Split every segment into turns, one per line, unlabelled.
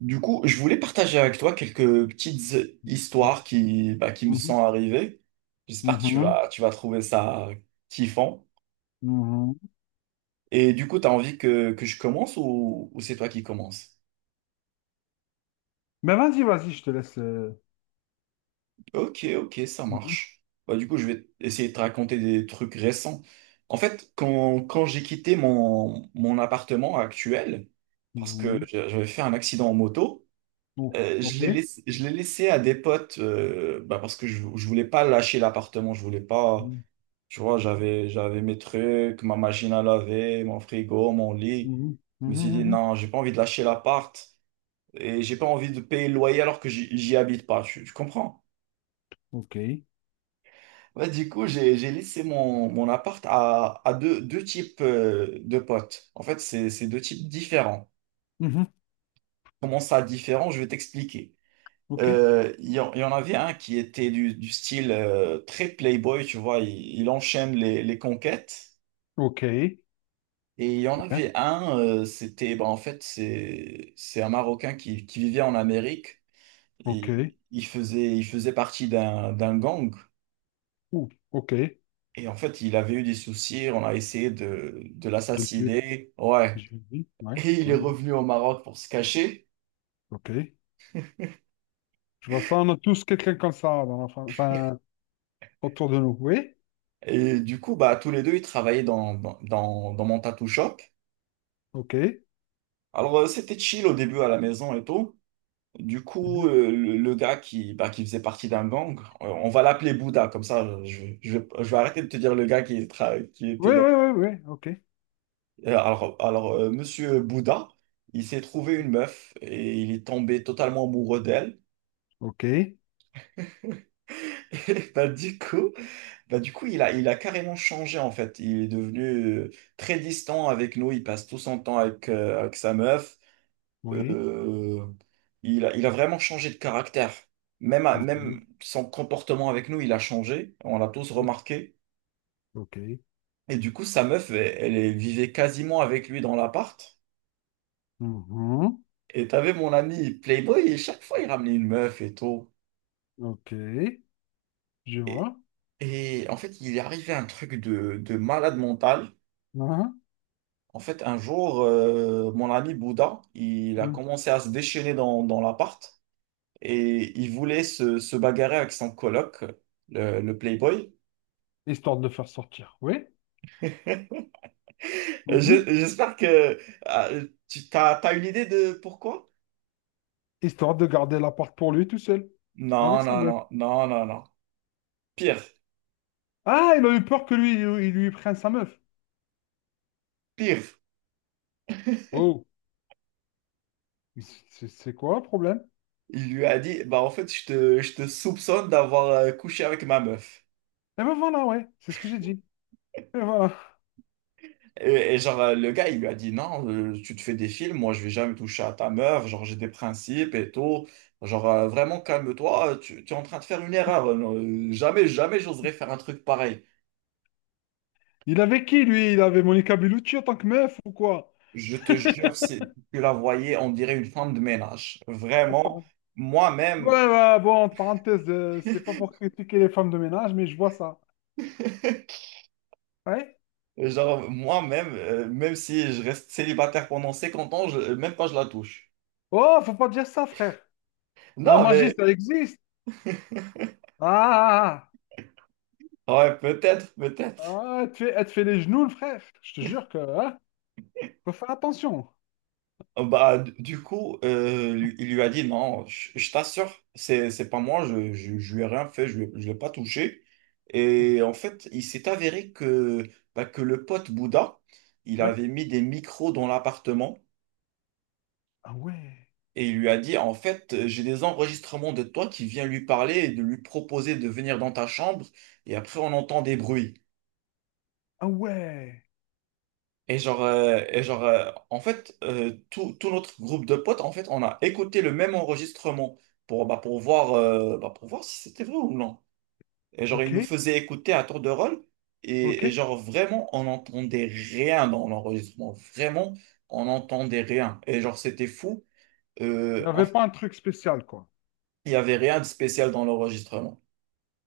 Du coup, je voulais partager avec toi quelques petites
Mhm,
histoires qui me sont arrivées. J'espère que tu
mhm,
vas, tu vas trouver ça kiffant.
mhm.
Et du coup, tu as envie que je commence ou c'est toi qui commences?
Mais vas-y, vas-y, je te laisse.
Ok, ok, ça
Mhm,
marche. Bah, du coup, je vais essayer de te raconter des trucs récents. En fait, quand j'ai quitté mon appartement actuel, parce que
mhm.
j'avais fait un accident en moto,
Oh,
je l'ai
ok.
laissé, je l'ai laissé à des potes bah, parce que je voulais pas lâcher l'appartement, je voulais pas.
Mhm,
Tu vois, j'avais mes trucs, ma machine à laver, mon frigo, mon lit.
mhm,
Je me
mhm,
suis dit,
mhm.
non, j'ai pas envie de lâcher l'appart et j'ai pas envie de payer le loyer alors que j'y habite pas. Tu comprends?
Ok.
Ouais, du coup, j'ai laissé mon appart à deux types de potes. En fait, c'est deux types différents.
Mhm.
Comment ça différent? Je vais t'expliquer.
Ok.
Il y en avait un qui était du style très playboy, tu vois, il enchaîne les conquêtes.
Ok. Très
Et il y en
bien.
avait un, bah, en fait, c'est un Marocain qui vivait en Amérique.
Ok.
Et il faisait partie d'un gang.
Ouh, ok.
Et en fait, il avait eu des soucis. On a essayé de
De le tuer.
l'assassiner. Ouais.
Je dis. Ouais.
Et il est
Ouais, ouais.
revenu au Maroc pour se cacher.
Ok. Je vois ça, on a tous quelqu'un comme ça dans enfin, autour de nous. Oui.
Et du coup, bah, tous les deux, ils travaillaient dans mon tattoo shop.
Ok. Mhm.
Alors, c'était chill au début à la maison et tout. Du coup, le gars qui, bah, qui faisait partie d'un gang, on va l'appeler Bouddha, comme ça, je vais arrêter de te dire le gars qui était
Oui, oui,
dans.
oui, oui. Ok.
Monsieur Bouddha, il s'est trouvé une meuf et il est tombé totalement amoureux d'elle.
Ok.
Et bah, du coup, il a carrément changé en fait. Il est devenu euh, très distant avec nous. Il passe tout son temps avec sa meuf.
Oui.
Euh, il a vraiment changé de caractère. Même,
Ok.
même son comportement avec nous, il a changé. On l'a tous
Oui.
remarqué.
Ok.
Et du coup, sa meuf, elle vivait quasiment avec lui dans l'appart.
Mhm.
Et t'avais mon ami Playboy, et chaque fois, il ramenait une meuf et tout.
Ok. Je
Et,
vois.
et en fait, il est arrivé un truc de malade mental.
Hein,
En fait, un jour, mon ami Bouddha, il a
hein.
commencé à se déchaîner dans l'appart. Et il voulait se bagarrer avec son coloc, le Playboy.
Histoire de le faire sortir, oui. Mhm.
J'espère que ah, t'as une idée de pourquoi?
Histoire de garder la porte pour lui tout seul, avec
Non,
sa
non,
meuf.
non, non, non, non. Pire,
Ah, il a eu peur que lui, il lui prenne sa meuf.
pire.
Oh, c'est quoi le problème?
Il lui a dit, bah en fait, je te soupçonne d'avoir couché avec ma meuf.
Eh ben voilà, ouais, c'est ce que j'ai dit. Et voilà.
Et genre, le gars, il lui a dit, non, tu te fais des films, moi, je vais jamais toucher à ta meuf, genre, j'ai des principes et tout. Genre, vraiment, calme-toi, tu es en train de faire une erreur. Non, jamais, jamais, j'oserais faire un truc pareil.
Il avait qui, lui? Il avait Monica Bellucci en tant que meuf ou quoi?
Je te jure, si tu la voyais, on dirait une femme de ménage.
Oh,
Vraiment.
pardon.
Moi-même,
Ouais, ouais, bon, en parenthèse, c'est pas pour critiquer les femmes de ménage, mais je vois ça. Ouais?
moi-même, même si je reste célibataire pendant 50 ans, même pas je la touche.
Oh, faut pas dire ça, frère. La
Non,
magie,
mais
ça existe. Ah! Ah, ah.
ouais, peut-être, peut-être.
Ah, elle te fais, elle te fait les genoux, le frère. Je te jure que, hein, faut faire attention.
Bah, du coup, il lui a dit non, je t'assure, c'est pas moi, je lui ai rien fait, lui je l'ai pas touché. Et en fait, il s'est avéré que, bah, que le pote Bouddha, il
Ouais.
avait mis des micros dans l'appartement.
Ah ouais.
Et il lui a dit, en fait, j'ai des enregistrements de toi qui vient lui parler et de lui proposer de venir dans ta chambre. Et après, on entend des bruits.
Ah ouais.
Et genre, en fait, tout notre groupe de potes, en fait, on a écouté le même enregistrement pour, bah, pour voir si c'était vrai ou non. Et genre, ils
Ok.
nous faisaient écouter à tour de rôle.
Ok.
Et
Il
genre, vraiment, on n'entendait rien dans l'enregistrement. Vraiment, on n'entendait rien. Et genre, c'était fou. Euh,
n'y
en
avait
fait,
pas un truc spécial, quoi.
il n'y avait rien de spécial dans l'enregistrement.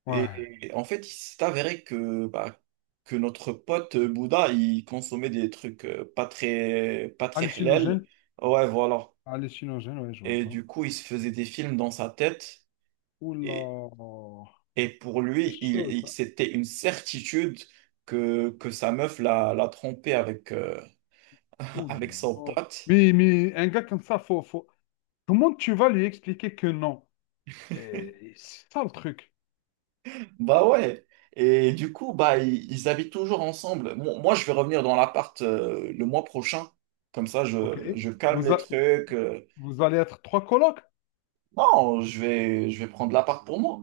Ouais.
Et en fait, il s'est avéré que, bah, que notre pote Bouddha, il consommait des trucs pas très halal.
Hallucinogène.
Ouais, voilà.
Hallucinogène, ouais, je vois
Et
ça.
du coup, il se faisait des films dans sa tête. Et,
Oula.
et pour
C'est
lui,
chaud, ça.
c'était une certitude que sa meuf l'a trompé
Oula.
avec son pote.
Mais un gars comme ça, faut, faut... comment tu vas lui expliquer que non? Eh, c'est ça le truc.
Bah ouais. Et du coup, bah, ils habitent toujours ensemble. Moi, je vais revenir dans l'appart le mois prochain. Comme ça,
Ok.
je calme
Vous,
les
a-
trucs.
Vous allez être trois colocs?
Non, je vais prendre l'appart pour moi.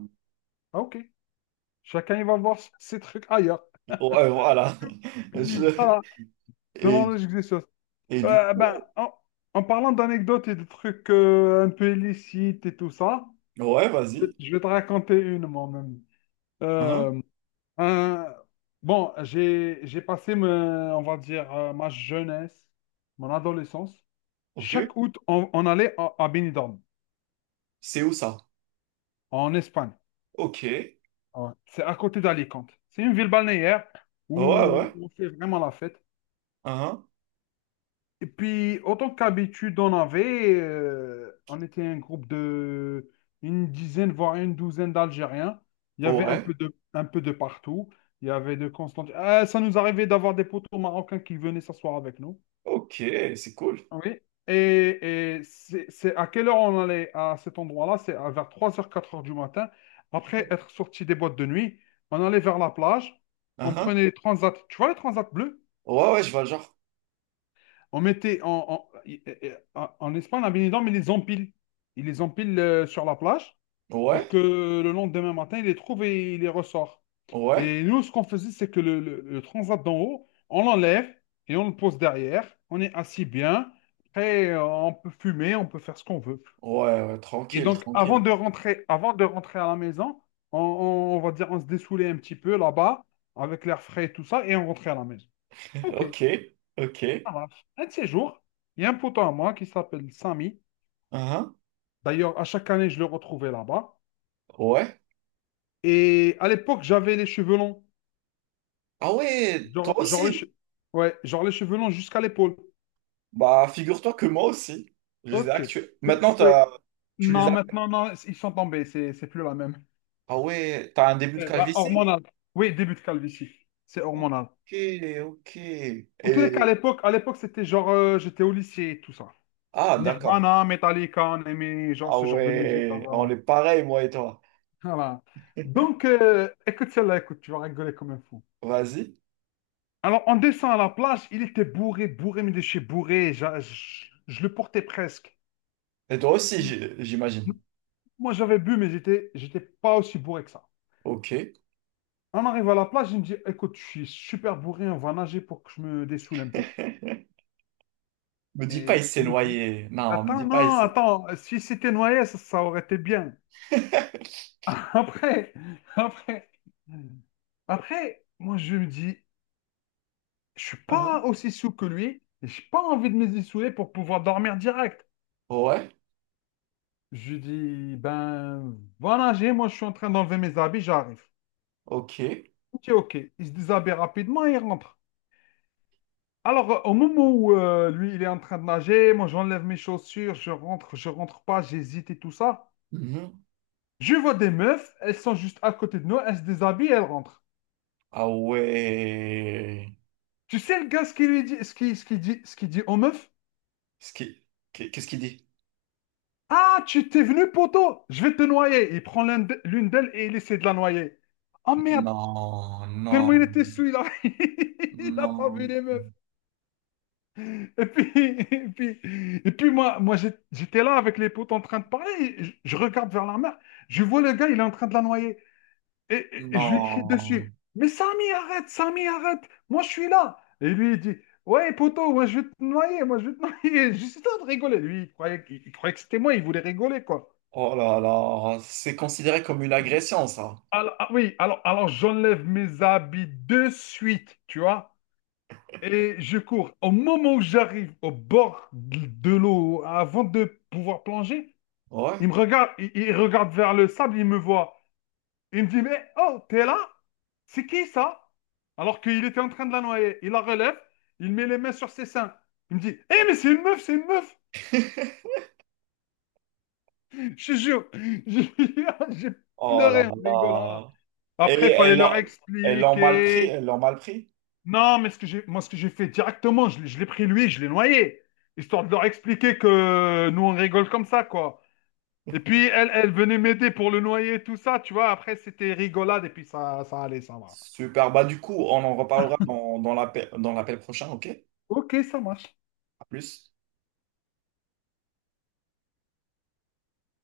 Ah, ok. Chacun, il va voir ses trucs ailleurs.
Ouais, voilà. Je-
Voilà. Dans
Et,
la logique des choses.
et du
Ben,
coup,
en parlant d'anecdotes et de trucs un peu illicites et tout ça,
ouais, vas-y.
je vais te raconter une moi-même.
Hein,
Euh, un- bon, j'ai passé, on va dire, ma jeunesse, mon adolescence.
ok.
Chaque août, on allait à Benidorm,
C'est où ça?
en Espagne.
Ok. Ouais,
Ouais. C'est à côté d'Alicante. C'est une ville balnéaire où
ouais.
on fait vraiment la fête.
Hein,
Et puis, autant qu'habitude, on était un groupe de une dizaine, voire une douzaine d'Algériens. Il y avait
ouais.
un peu de partout. Il y avait de Constantine. Ah, ça nous arrivait d'avoir des poteaux marocains qui venaient s'asseoir avec nous.
Ok, c'est cool.
Oui. Et c'est à quelle heure on allait à cet endroit-là? C'est à vers trois heures, quatre heures du matin. Après être sorti des boîtes de nuit, on allait vers la plage.
Hein,
On
hein.
prenait les transats. Tu vois les transats bleus?
Ouais, ouais, je vois le genre.
On mettait en Espagne, la bénédicte, mais ils les empile. Il les empile sur la plage
Ouais,
pour que le lendemain matin, il les trouve et il les ressort.
ouais.
Et nous, ce qu'on faisait, c'est que le transat d'en haut, on l'enlève et on le pose derrière. On est assis bien. Après, on peut fumer, on peut faire ce qu'on veut.
Ouais, ouais,
Et
tranquille,
donc,
tranquille.
avant de rentrer à la maison, on va dire, on se dessoulait un petit peu là-bas avec l'air frais et tout ça, et on rentrait à la maison. OK.
Ok, ok. Hein,
Ça marche. Un de ces jours, il y a un poteau à moi qui s'appelle Samy.
hein.
D'ailleurs, à chaque année, je le retrouvais là-bas.
Ouais.
Et à l'époque, j'avais les cheveux longs.
Ah ouais,
Genre,
toi
genre les che-
aussi.
ouais, genre les cheveux longs jusqu'à l'épaule.
Bah, figure-toi que moi aussi. Je les ai
Ok.
actués. Maintenant,
Oui.
t'as... tu les
Non,
as.
maintenant, non, ils sont tombés. C'est plus la même.
Ah ouais, t'as un début de
Eh ben,
calvitie?
hormonal. Oui, début de calvitie. C'est hormonal.
Ok, ok.
En tous les cas,
Et...
à l'époque, c'était genre, j'étais au lycée et tout ça.
Ah, d'accord.
Nirvana, Metallica, on aimait genre,
Ah
ce genre de musique. Donc
ouais, on
voilà.
est pareil, moi et toi.
Voilà. Donc, écoute celle-là, écoute, tu vas rigoler comme un fou.
Vas-y.
Alors, en descend à la plage, il était bourré, bourré, mais de chez bourré. Je le portais presque.
Et toi aussi, j'imagine.
Moi, j'avais bu, mais j'étais pas aussi bourré que ça.
Ok.
On arrive à la plage, il me dit, écoute, je suis super bourré, on va nager pour que je me dessoule un peu.
Me dis pas,
Et
il
je
s'est
me dis,
noyé. Non, me
attends,
dis pas, il
non,
s'est...
attends, si c'était noyé, ça aurait été bien. Après, après, après, moi, je me dis, je suis
Hein.
pas aussi sous que lui, et j'ai pas envie de me dessouler pour pouvoir dormir direct.
Ouais,
Je lui dis, ben voilà, j'ai, moi je suis en train d'enlever mes habits, j'arrive.
ok.
Il dit ok. Il se déshabille rapidement et il rentre. Alors, au moment où lui, il est en train de nager, moi j'enlève mes chaussures, je rentre pas, j'hésite et tout ça.
Mhm.
Je vois des meufs, elles sont juste à côté de nous, elles se déshabillent et elles rentrent.
Ah ouais.
Tu sais le gars ce qu'il lui dit, ce qu'il dit aux meufs?
Ce qui- Qu'est-ce qu'il dit?
Ah, tu t'es venu, poteau, je vais te noyer. Il prend l'une d'elles et il essaie de la noyer. Oh merde,
Non, non,
tellement il était sous, il a pas vu
non,
les meufs. Et puis, et puis moi, j'étais là avec les potes en train de parler. Et je regarde vers la mer. Je vois le gars, il est en train de la noyer. Et je lui crie
non.
dessus. Mais Samy, arrête, Samy, arrête. Moi, je suis là. Et lui, il dit, ouais, poteau, moi, je vais te noyer. Moi, je vais te noyer. Juste en train de rigoler. Lui, il croyait que c'était moi. Il voulait rigoler, quoi.
Oh là là, c'est considéré comme une
Je-
agression, ça.
ah oui, alors j'enlève mes habits de suite, tu vois. Et je cours. Au moment où j'arrive au bord de l'eau, avant de pouvoir plonger,
Ouais.
il regarde vers le sable, il me voit. Il me dit, mais oh, t'es là? C'est qui ça? Alors qu'il était en train de la noyer. Il la relève, il met les mains sur ses seins. Il me dit, hé, mais c'est une meuf, c'est une meuf! Je te jure, j'ai j'ai
Oh là
pleuré en rigolant là.
là. Et
Après, il fallait leur expliquer.
elles l'ont mal pris.
Non, mais ce que j'ai, moi, ce que j'ai fait directement, je l'ai pris lui, je l'ai noyé, histoire de leur expliquer que nous, on rigole comme ça, quoi. Et puis, elle, elle venait m'aider pour le noyer, tout ça, tu vois. Après, c'était rigolade, et puis ça allait, ça va.
Super. Bah, du coup, on en reparlera dans l'appel prochain, ok?
Ok, ça marche.
À plus.